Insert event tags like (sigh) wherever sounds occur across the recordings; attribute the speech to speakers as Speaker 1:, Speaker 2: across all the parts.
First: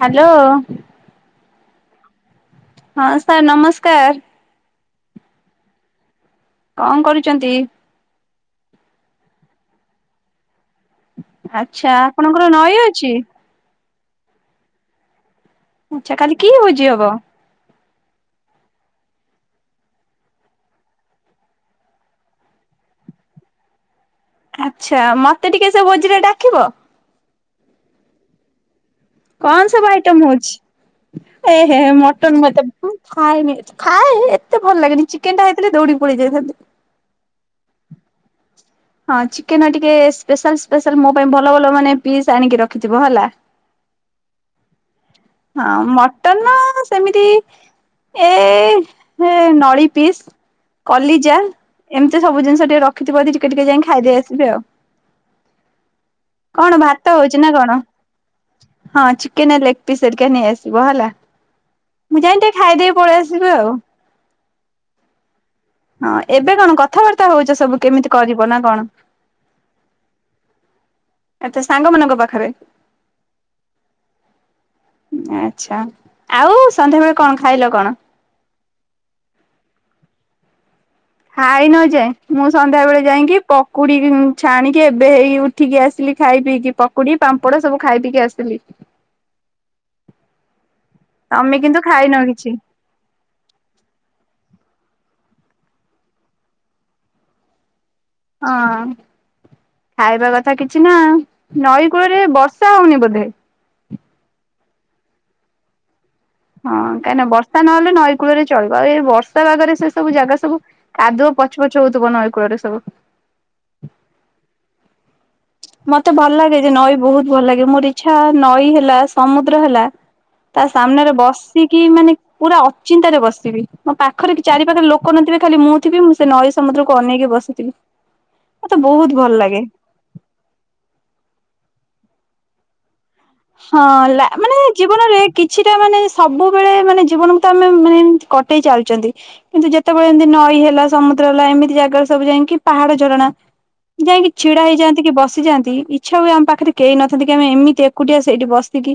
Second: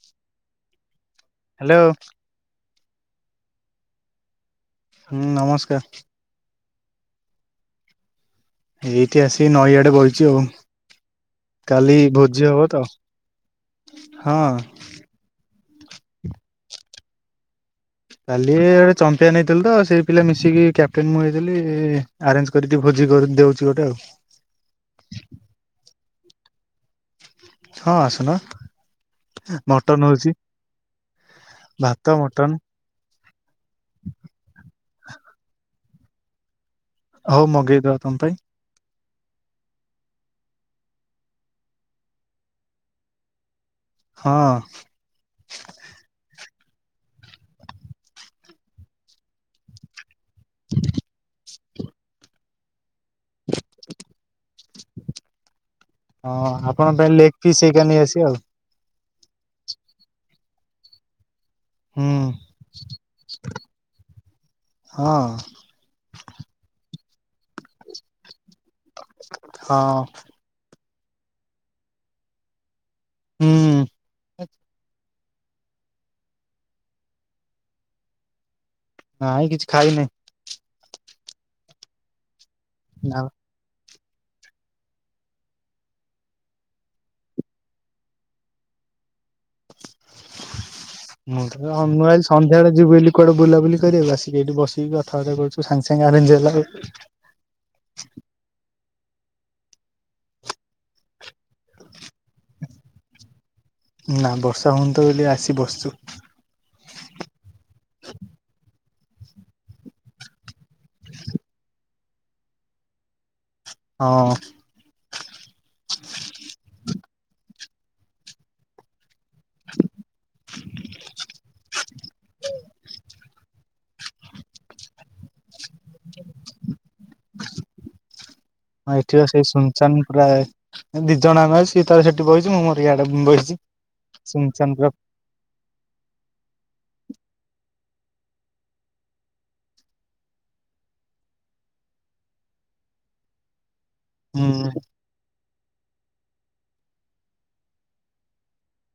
Speaker 1: Hello.
Speaker 2: Hello.
Speaker 1: ହଁ sir ନମସ୍କାର।
Speaker 2: ହୁଁ ନମସ୍କାର।
Speaker 1: କଣ କରୁଛନ୍ତି।
Speaker 2: ଏଇଠି ଆସି ନଈଆଡେ ବଇଚି ଆଉ।
Speaker 1: ଆଚ୍ଛା
Speaker 2: କାଲି
Speaker 1: ଆପଣଙ୍କର
Speaker 2: ଭୋଜି ହବ
Speaker 1: ନଈ
Speaker 2: ତ
Speaker 1: ଅଛି
Speaker 2: ହଁ।
Speaker 1: ଆଚ୍ଛା କାଲି କି ବୁଝି ହବ।
Speaker 2: କାଲି ଗୋଟେ ଚମ୍ପିୟନ ହେଇଥିଲ ତ ସେଇ ପିଲା ମିଶିକି କ୍ୟାପଟେନ ମୁଁ ହେଇଥିଲି ଆରେଞ୍ଜ କରିକି ଭୋଜି। (inaudible) ଦଉଛି ଗୋଟେ ଆଉ।
Speaker 1: ଆଚ୍ଛା ମତେ ଟିକେ ସେ ଭୋଜିରେ ଡାକିବ।
Speaker 2: ହଁ ଆସୁନ।
Speaker 1: କଣ ସବୁ
Speaker 2: ମଟନ
Speaker 1: ଆଇଟମ
Speaker 2: ହଉଛି
Speaker 1: ହଉଛି ଏ ଏ ମଟନ ମତେ ଖାଏନି। ଖାଏ ଏତେ ଭଲ ଲାଗେନି ଚିକେନ ଟା ହେଇଥିଲେ ଦୌଡିିକି ପଳେଇ ଯାଇଥାନ୍ତି।
Speaker 2: ହଉ ମଗେଇଦବା ତମ ପାଇଁ।
Speaker 1: ହଁ ଚିକେନ ଟିକେ ସ୍ପେଶାଲ ସ୍ପେଶାଲ ମୋ ପାଇଁ ଭଲ ଭଲ ମାନେ ପିସ୍ ଆଣିକି ରଖିଥିବ ହେଲା।
Speaker 2: ହଁ।
Speaker 1: ହଁ ମଟନ ସେମିତି ଏଇ ନଳିୀ ପିସ୍। କଲିଜାଲ ଏମିତି ସବୁ ଜିନିଷ ଟିକେ ରଖ। ଥିବ ଯଦି ଟିକେ ଟିକେ ଯାଇ ଖାଇଦେଇ ଆସିବେ ଆଉ।
Speaker 2: ହଁ
Speaker 1: କଣ
Speaker 2: ଆପଣଙ୍କ
Speaker 1: ଭାତ
Speaker 2: ପାଇଁ ଲେଗ
Speaker 1: ହଉଛି ନା
Speaker 2: ପିସ୍
Speaker 1: କଣ?
Speaker 2: ହେକା ନେଇ ଆସିବ ଆଉ।
Speaker 1: ହଁ ଚିକେନ ଲେଗ ପିସ୍ ହେରିକା ନେଇ ଆସିବ ହେଲା।
Speaker 2: ହୁଁ
Speaker 1: ମୁଁ ଯାଇ ଟିକେ ଖାଇଦେଇ ପଳେଇ ଆସିବି ଆଉ।
Speaker 2: ହଁ।
Speaker 1: ହଁ ଏବେ କଣ କଥାବାର୍ତ୍ତା ହଉଛ ସବୁ କେମିତି କରିବ ନା କଣ।
Speaker 2: ହଁ।
Speaker 1: ଆଛା ସାଙ୍ଗ ମାନଙ୍କ ପାଖରେ।
Speaker 2: ହୁଁ।
Speaker 1: ଆଛା ଆଉ ସନ୍ଧ୍ୟାବେଳେ କଣ ଖାଇଲ କଣ।
Speaker 2: ନାଇଁ କିଛି ଖାଇନି।
Speaker 1: ହାଇନ ଯାଏଁ ମୁଁ ସନ୍ଧ୍ୟା ବେଳେ
Speaker 2: ନା
Speaker 1: ଯାଇକି ପ ପକୁଡି ଛାଣିକି ଏବେ ହେଇ ଉଠିକି ଆସିଲି ଖାଇ ପିଇକି ପକୁଡି ପାମ୍ପଡ ସବୁ ଖାଇ ପିକି ଆସିଲି।
Speaker 2: ମୁଁ
Speaker 1: ତମେ କିନ୍ତୁ
Speaker 2: ମୁଁ
Speaker 1: ଖାଇନ
Speaker 2: ଆଲି
Speaker 1: କିଛି
Speaker 2: ସନ୍ଧ୍ୟାବେଳେ ଯିବି ବୋଲି କୁଆଡେ ବୁଲାବୁଲି କରିବାକୁ ଆସିକି ଏଠି ବସି। କି କଥାବାର୍ତ୍ତା କରୁଛୁ ସାଙ୍ଗେ ସାଙ୍ଗେ ଆରେଞ୍ଜ ହେଲା ଆଉ।
Speaker 1: ହଁ। ଖାଇବା କଥା କିଛି ନା ନଈ କୂଳରେ ବର୍ଷା ହଉନି ବୋଧେ।
Speaker 2: ନା ବର୍ଷା ହଉନିତ ବୋଲି ଆସି ବସିଛୁ।
Speaker 1: ହଁ କାହିଁକିନା ବର୍ଷା ନହେଲେ ନଈ କୂଳରେ ଚଳିବ ଆଉ ଏ ବର୍ଷା ପାଗରେ ସେ ସବୁ ଜାଗା ସବୁ କାଦୁଅ ପ ପଛ ପଛ ହଉଥିବ ନଈ କୂଳରେ ସବୁ।
Speaker 2: ହଁ।
Speaker 1: ମତେ ଭଲ ଲାଗେ ଯେ ନଈ ବହୁତ ଭଲ ଲାଗେ ମୋର ଇଚ୍ଛା ନଈ ହେଲା। ସମୁଦ୍ର ହେଲା ତା ସାମ୍ନାରେ ବସିକି ମାନେ ପୁରା ଅଚିନ୍ତାରେ ବସିବି ମୋ ପାଖରେ କି ଚାରି ପାଖରେ ଲୋକ ନଥିବେ ଖାଲି ମୁଁ ଥିବି ମୁଁ ସେ ନଈ ସମୁଦ୍ରକୁ ଅନେଇକି କି ବସିଥିବି। ମତେ
Speaker 2: ହଁ
Speaker 1: ବହୁତ
Speaker 2: ଏଠି
Speaker 1: ଭଲ
Speaker 2: ସେଇ
Speaker 1: ଲାଗେ
Speaker 2: ସୁନସାନ ପ୍ରାୟ ଦି ଜଣ ଆମେ ଆସିଛୁ ସିଏ ତା ସେଠି ବହିଛି ମୁଁ ମୋର ଇଆଡେ। ବଇଛି
Speaker 1: ହଁ ଲା ମାନେ
Speaker 2: ସୁନସାନ ପୁରା
Speaker 1: ଜୀବନରେ କିଛିଟା ମାନେ ସବୁବେଳେ ମାନେ ଜୀବନକୁ ତ ଆମେ ମାନେ ଏମିତି କଟେଇ ଚାଲିଚନ୍ତି କିନ୍ତୁ ଯେତେବେଳେ ଏମିତି ନଈ ହେଲା ସମୁଦ୍ର ହେଲା ଏମିତି ଜାଗା ସବୁ ଯାଇଁକି ପାହାଡ ଝରଣା ଯାଇକି ଛିଡା
Speaker 2: ହୁଁ
Speaker 1: ହେଇଯାନ୍ତିକି ବସିଯାନ୍ତି ଇଚ୍ଛା ହୁଏ ଆମ ପାଖରେ କେହି ନଥାନ୍ତେ କି ଆମେ ଏମିତି ଏ ଏକୁଟିଆ ସେଇଠି ବସିକିି।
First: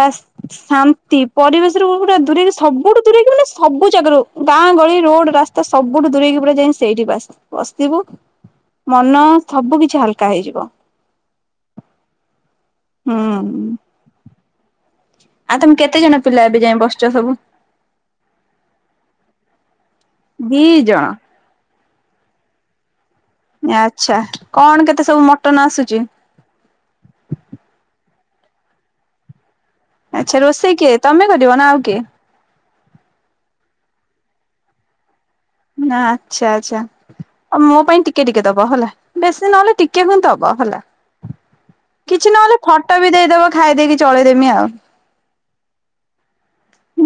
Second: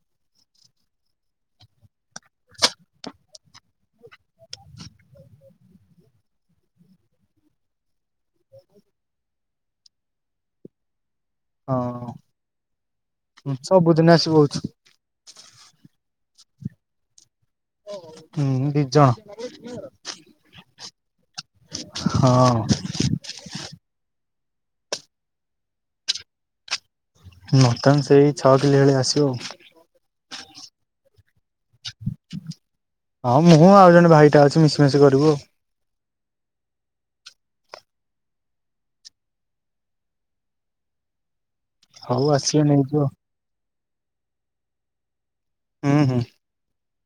Speaker 1: ବାସ ଶାନ୍ତି ପରିବେସରୁ ଗୋ-ଗୋଟେ ଦୂରେଇକି ସବୁଠୁ ଦୂରେଇକି ମାନେ ସବୁ ଜାଗାରୁ ବା ଗାଁ, ଗଳି, ରୋଡ, ରାସ୍ତା ସବୁଠୁ ଦୂରେଇକି ପୁରା ଯାଇଁ ସେଇଠି ବାସ ବସିଥିବୁ। ମନ ସବୁ କିଛି ହାଲକା ହେଇଯିବ।
Speaker 2: ହଁ।
Speaker 1: ହୁଁ
Speaker 2: ଉଁ ସବୁଦିନ ଆସିକି ବଉଚି
Speaker 1: ଆଉ ତମେ କେତେଜଣ ପିଲା ଏବେ ଯାଇ ବସୁଛ ସବୁ?
Speaker 2: ହୁଁ ଦି ଜଣ।
Speaker 1: ଦି ଜଣ।
Speaker 2: ହଁ।
Speaker 1: ଆଚ୍ଛା କଣ କେତେ ସବୁ ମଟନ ଆସୁଛି?
Speaker 2: ମଟନ ସେଇ ଛଅ କିଲେ ଭଳିଆ ଆସିବ ଆଉ।
Speaker 1: ଆଚ୍ଛା ରୋଷେଇ କିଏ ତମେ କରିବନା ଆଉ କିଏ?
Speaker 2: ହଁ ମୁଁ ଆଉ ଜଣେ ଭାଇଟା ଅଛି ମିଶିମିଶି କରିବୁ।
Speaker 1: ନା ଆଚ୍ଛା ଆଚ୍ଛା। ଆଉ ମୋ ପାଇଁ ଟିକେ ଟିକେ ଦବ ହେଲା ବେଶୀ ନହେଲେ ଟିକେ ତ ଦବ ହେଲା।
Speaker 2: ହଉ
Speaker 1: କିଛି ନହେଲେ
Speaker 2: ଆସିବେ
Speaker 1: ଫଟୋ
Speaker 2: ନେଇଯିବ
Speaker 1: ବି ଦେଇଦବ ଖାଇଦେଇକି ଚଳେଇଦେମି ଆଉ।
Speaker 2: ହୁଁ ହୁଁ।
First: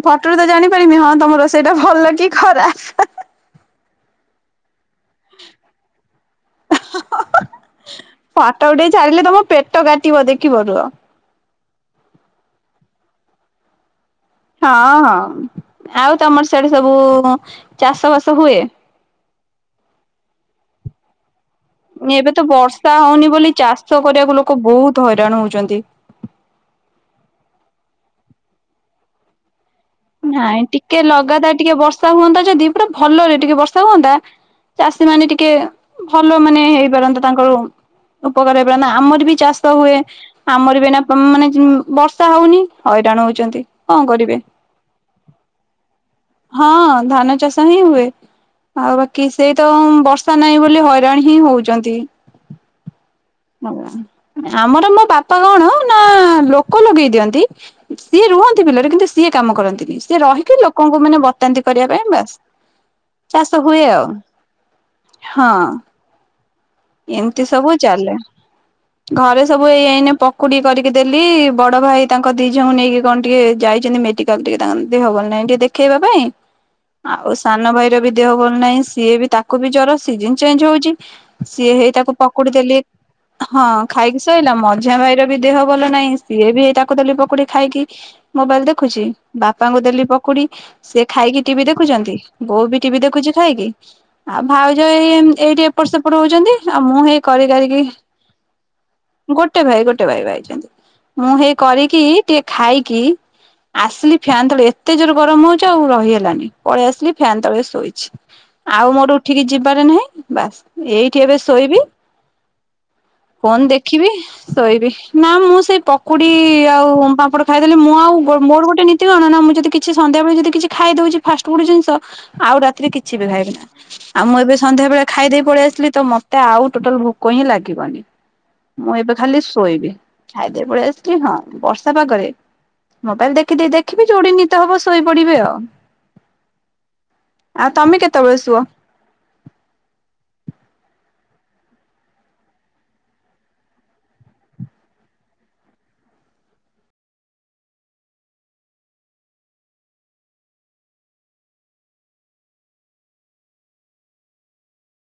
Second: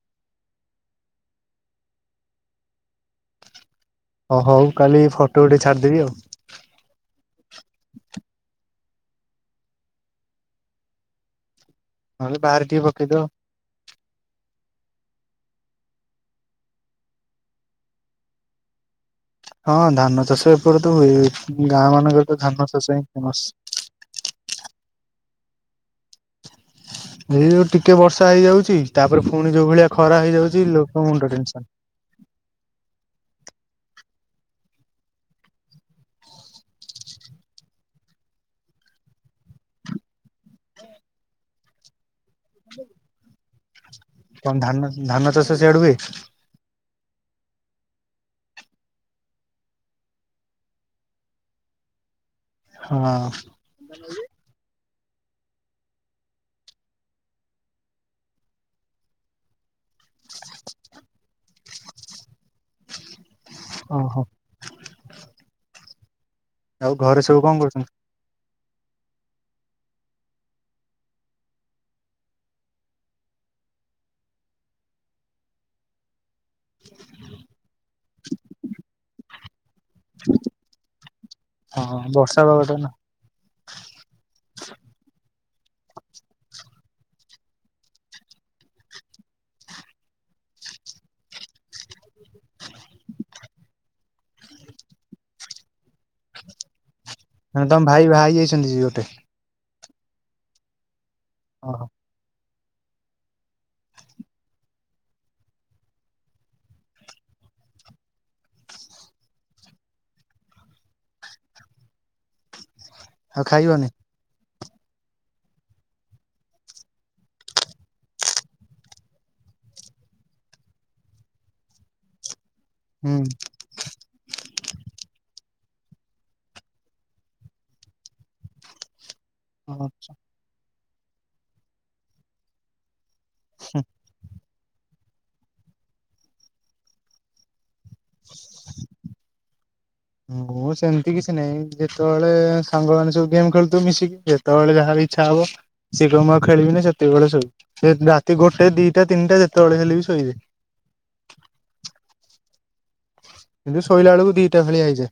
Speaker 1: ଫଟୋରୁ ତ ଜାଣିପାରିମି ହଁ ତମ ରୋସେଇଟା ଭଲ କି ଖରାପ ହେଁ ହେଁ।
Speaker 2: ହ ହୋଉ କାଲି ଫୋଟୋ ଉଠେଇକି ଛାଡିଦେବି ଆଉ।
Speaker 1: ଫଟୋ ଉଠେଇ ଛାଡିଲେ ତମ ପେଟ କାଟିବ ଦେଖିବ ରୁହ।
Speaker 2: ନହେଲେ ବାହାରେ ଟିକେ ପକେଇଦବ।
Speaker 1: ହଁ ହଁ ଆଉ ତମର ସିଆଡ଼େ ସବୁ ଙ୍କ ଚାଷ ବାସ ହୁଏ।
Speaker 2: ହଁ ଧାନ ଚାଷ ଏପଟେ ତ ହୁଏ। ଗାଁ ମାନଙ୍କରେ
Speaker 1: ଏବେ ତ
Speaker 2: ଧାନ ଚାଷ
Speaker 1: ବର୍ଷା
Speaker 2: ହିଁ
Speaker 1: ହଉନି
Speaker 2: ଫେମସ
Speaker 1: ବୋଲି ଚାଷ କରିବାକୁ ଲୋକ ବହୁତ ତ ହଇରାଣ ହଉଛନ୍ତି।
Speaker 2: ଏଇଯୋଉ ଟିକେ ବର୍ଷା ହେଇଯାଉଛି ତାପରେ ପୁଣି ଯୋଉ ଭଳିଆ ଖରା ହେଇଯାଉଛି
Speaker 1: ନାଇଁ
Speaker 2: ଲୋକ
Speaker 1: ଟିକେ
Speaker 2: ମୁଣ୍ଡ
Speaker 1: ଲଗାତାର
Speaker 2: ଟେନସନ।
Speaker 1: ଟିକେ ବର୍ଷା ହୁଅନ୍ତା ଯଦି ପୁରା ଭଲରେ ଟିକେ ବର୍ଷା ହୁଅନ୍ତା ଚାଷୀ ମାନେ ଟିକେ ଭଲ ମାନେ ହେଇପାରନ୍ତା ତାଙ୍କର। ଉପକାର ଏଇଭଳିଆ ନା ଆମର ବି ଚାଷ ହୁଏ ଆମର ବି ଏଇନା ପ ମାନେ ଜ ବର୍ଷ ବର୍ଷା ହଉନି ହଇରାଣ ହଉଛନ୍ତି କଣ କରିବେ?
Speaker 2: ଧାନ ଚାଷ ସିଆଡେ ହୁଏ?
Speaker 1: ହଁ ଧାନଚାଷ ହିଁ ହୁଏ। ଆଉ ବାକି ସେଇତ ବର୍ଷା ନାହିଁ ବୋଲି ହଇରାଣ ହିଁ ହଉଛନ୍ତି।
Speaker 2: ହଁ
Speaker 1: ଆଜ୍ଞା ନାଇ ଆମର ମୋ ବାପା କଣ ନା ନା ଲୋକ ଲଗେଇ ଦିଅନ୍ତି ସିଏ ରୁହନ୍ତି ବିଲରେ କିନ୍ତୁ ସିଏ କାମ କରନ୍ତିନି ସିଏ ରହିକି ଲୋ ଲୋକଙ୍କୁ ମାନେ ବତାନ୍ତି କରିବା ପାଇଁ ବାସ ଚାଷ ହୁଏ ଆଉ।
Speaker 2: ଓହୋ।
Speaker 1: ହଁ।
Speaker 2: ଆଉ ଘରେ
Speaker 1: ଏମିତି
Speaker 2: କଣ
Speaker 1: ସବୁ
Speaker 2: କରୁଛନ୍ତି?
Speaker 1: ଚାଲେ। ଘରେ ସବୁ ଏଇ ଏଇନେ ପକୁଡି କରିକି ଦେଲି ବଡଭାଇ ତାଙ୍କ ଦି ଝିଅଙ୍କୁ ନେଇକି କଣ ଟିକେ ଯାଇ ଛନ୍ତି ମେଡିକାଲ ଟିକେ ତାଙ୍କ ଦେହ ଭଲ ନାଇଁ ଟିକେ ଦେଖେଇବା ପାଇଁ। ଆଉ ସାନଭାଇର ବି ଦେହ ଭଲ ନାହିଁ ସିଏ ବି ତାକୁ ବି ଜର ସିଜିନ ଚେଞ୍ଜ ହଉଛି। ସିଏ ହେଇ
Speaker 2: ହଁ
Speaker 1: ତାକୁ
Speaker 2: ବର୍ଷା
Speaker 1: ପକୁଡି
Speaker 2: ପାଗଟା
Speaker 1: ଦେଲି
Speaker 2: ନା।
Speaker 1: ହଁ ଖାଇକି ସୋଇଲା ମଝିଆଭାଇ ର ବି ଦେହ ଭଲ ନାହିଁ ସିଏ ବି ଏଇ ତାକୁ ଦେଲି ପକୁଡି ଖାଇକି ମୋବାଇଲ ଦେଖୁଛି ବାପାଙ୍କୁ ଦେଲି ପ ପକୁଡି ସେ ଖାଇକି ଟିଭି ଦେଖୁଛନ୍ତି ବୋଉ ବି ଟିଭି ଦେଖୁଛି ଖାଇକି ଆଉ ଭାଉଜ ଏଇ ଉଁ ଏଇଠି ଏପଟ ସେପଟ ହଉଛନ୍ତି ଆଉ ମୁଁ ହେଇ କରି
Speaker 2: ମାନେ
Speaker 1: କରିକି
Speaker 2: ତମ ଭାଇ ବାହା ହେଇଯାଇଛନ୍ତି କି ଗୋଟେ?
Speaker 1: ଗୋଟେ ଭାଇ ଗୋ ଛନ୍ତି ମୁଁ ହେଇ
Speaker 2: ଓହୋ।
Speaker 1: କରିକି ଟିକେ ଖାଇକି ଆସିଲି ଫ୍ୟାନ ତଳେ ଏତେ ଜୋର ଗରମ ହଉଛି ଆଉ ରହି ହେଲାନି ପଳେଇ ଆସିଲି ଫ୍ୟାନ ତଳେ ଶୋଇଛି। ଆଉ ମୋର ଉଠିକି ଯିବାରେ ନାହିଁ ବାସ୍। ଏଇଠି ଏବେ ଶୋଇବି
Speaker 2: ଆଉ
Speaker 1: ଫୋନ୍
Speaker 2: ଖାଇବନି
Speaker 1: ଦେଖିବି ଶୋଇବି ନା ମୁଁ ସେଇ ପକୁଡି ଆଉ ପାମ୍ପଡ଼ ଖାଇଦେଲି ମୁଁ ଆଉ ମୋର ଗୋଟେ ନୀତି କଣ ନା ମୁଁ ଯଦି କିଛି ସନ୍ଧ୍ୟାବେଳେ ଯଦି କିଛି ଖାଇ ଦଉଛି ଫାଷ୍ଟ ଫୁଡ ଜିନିଷ ଆଉ ରାତିରେ
Speaker 2: ହୁଁ।
Speaker 1: କିଛି ବି ଖାଇବି ନା ଆଉ ମୁଁ ଏବେ ସନ୍ଧ୍ୟା ବେଳେ ଖାଇଦେଇ ପଳେଇ ଆସିି ମତେ ଆଉ ଟୋଟାଲ ଭୋକ ହିଁ ଲାଗିବନି ମୁଁ ଏବେ ଖାଲି
Speaker 2: ଓହୋ।
Speaker 1: ଶୋଇବେ ଖାଇଦେଇ କି ପଳେଇ ଆସିଲେ ହଁ ବର୍ଷା ପାଗରେ ମୋବାଇଲ ଦେଖିବି ଦେଖିବି ଯୋଉଠି ନିଦ ହବ ଶୋଇପଡିବି ଆଉ। ଆ ତମେ କେତେବେଳେ ଶୁଅ?
Speaker 2: ସେମତି କିଛି ନାଇଁ ଯେତେବେଳେ ସାଙ୍ଗମାନେ ସବୁ ଗେମ୍ ଖେଳୁଥିବେ ମିଶିକି ଯେତେବେଳେ ଯାହାର ଇଚ୍ଛା ହବ। ସେ କହିବ ଆଉ ଖେଳିବି ନି ସେତିକିବେଳେ ଶୋଇବି ରାତି ଗୋଟେ ଦିଟା ତିନିଟା ଯେତେବେଳେ ହେଲେବି ଶୋଇବି।
Speaker 1: ଆ।
Speaker 2: କିନ୍ତୁ, ଶୋଇଲା ବେଳକୁ ଦିଟା ଭଳିଆ ହେଇଯାଏ।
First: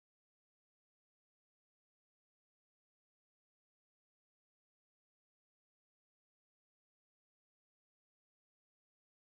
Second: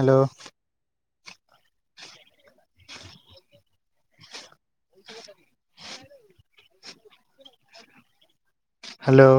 Speaker 2: ହାଲୋ। (inaudible) ହାଲୋ।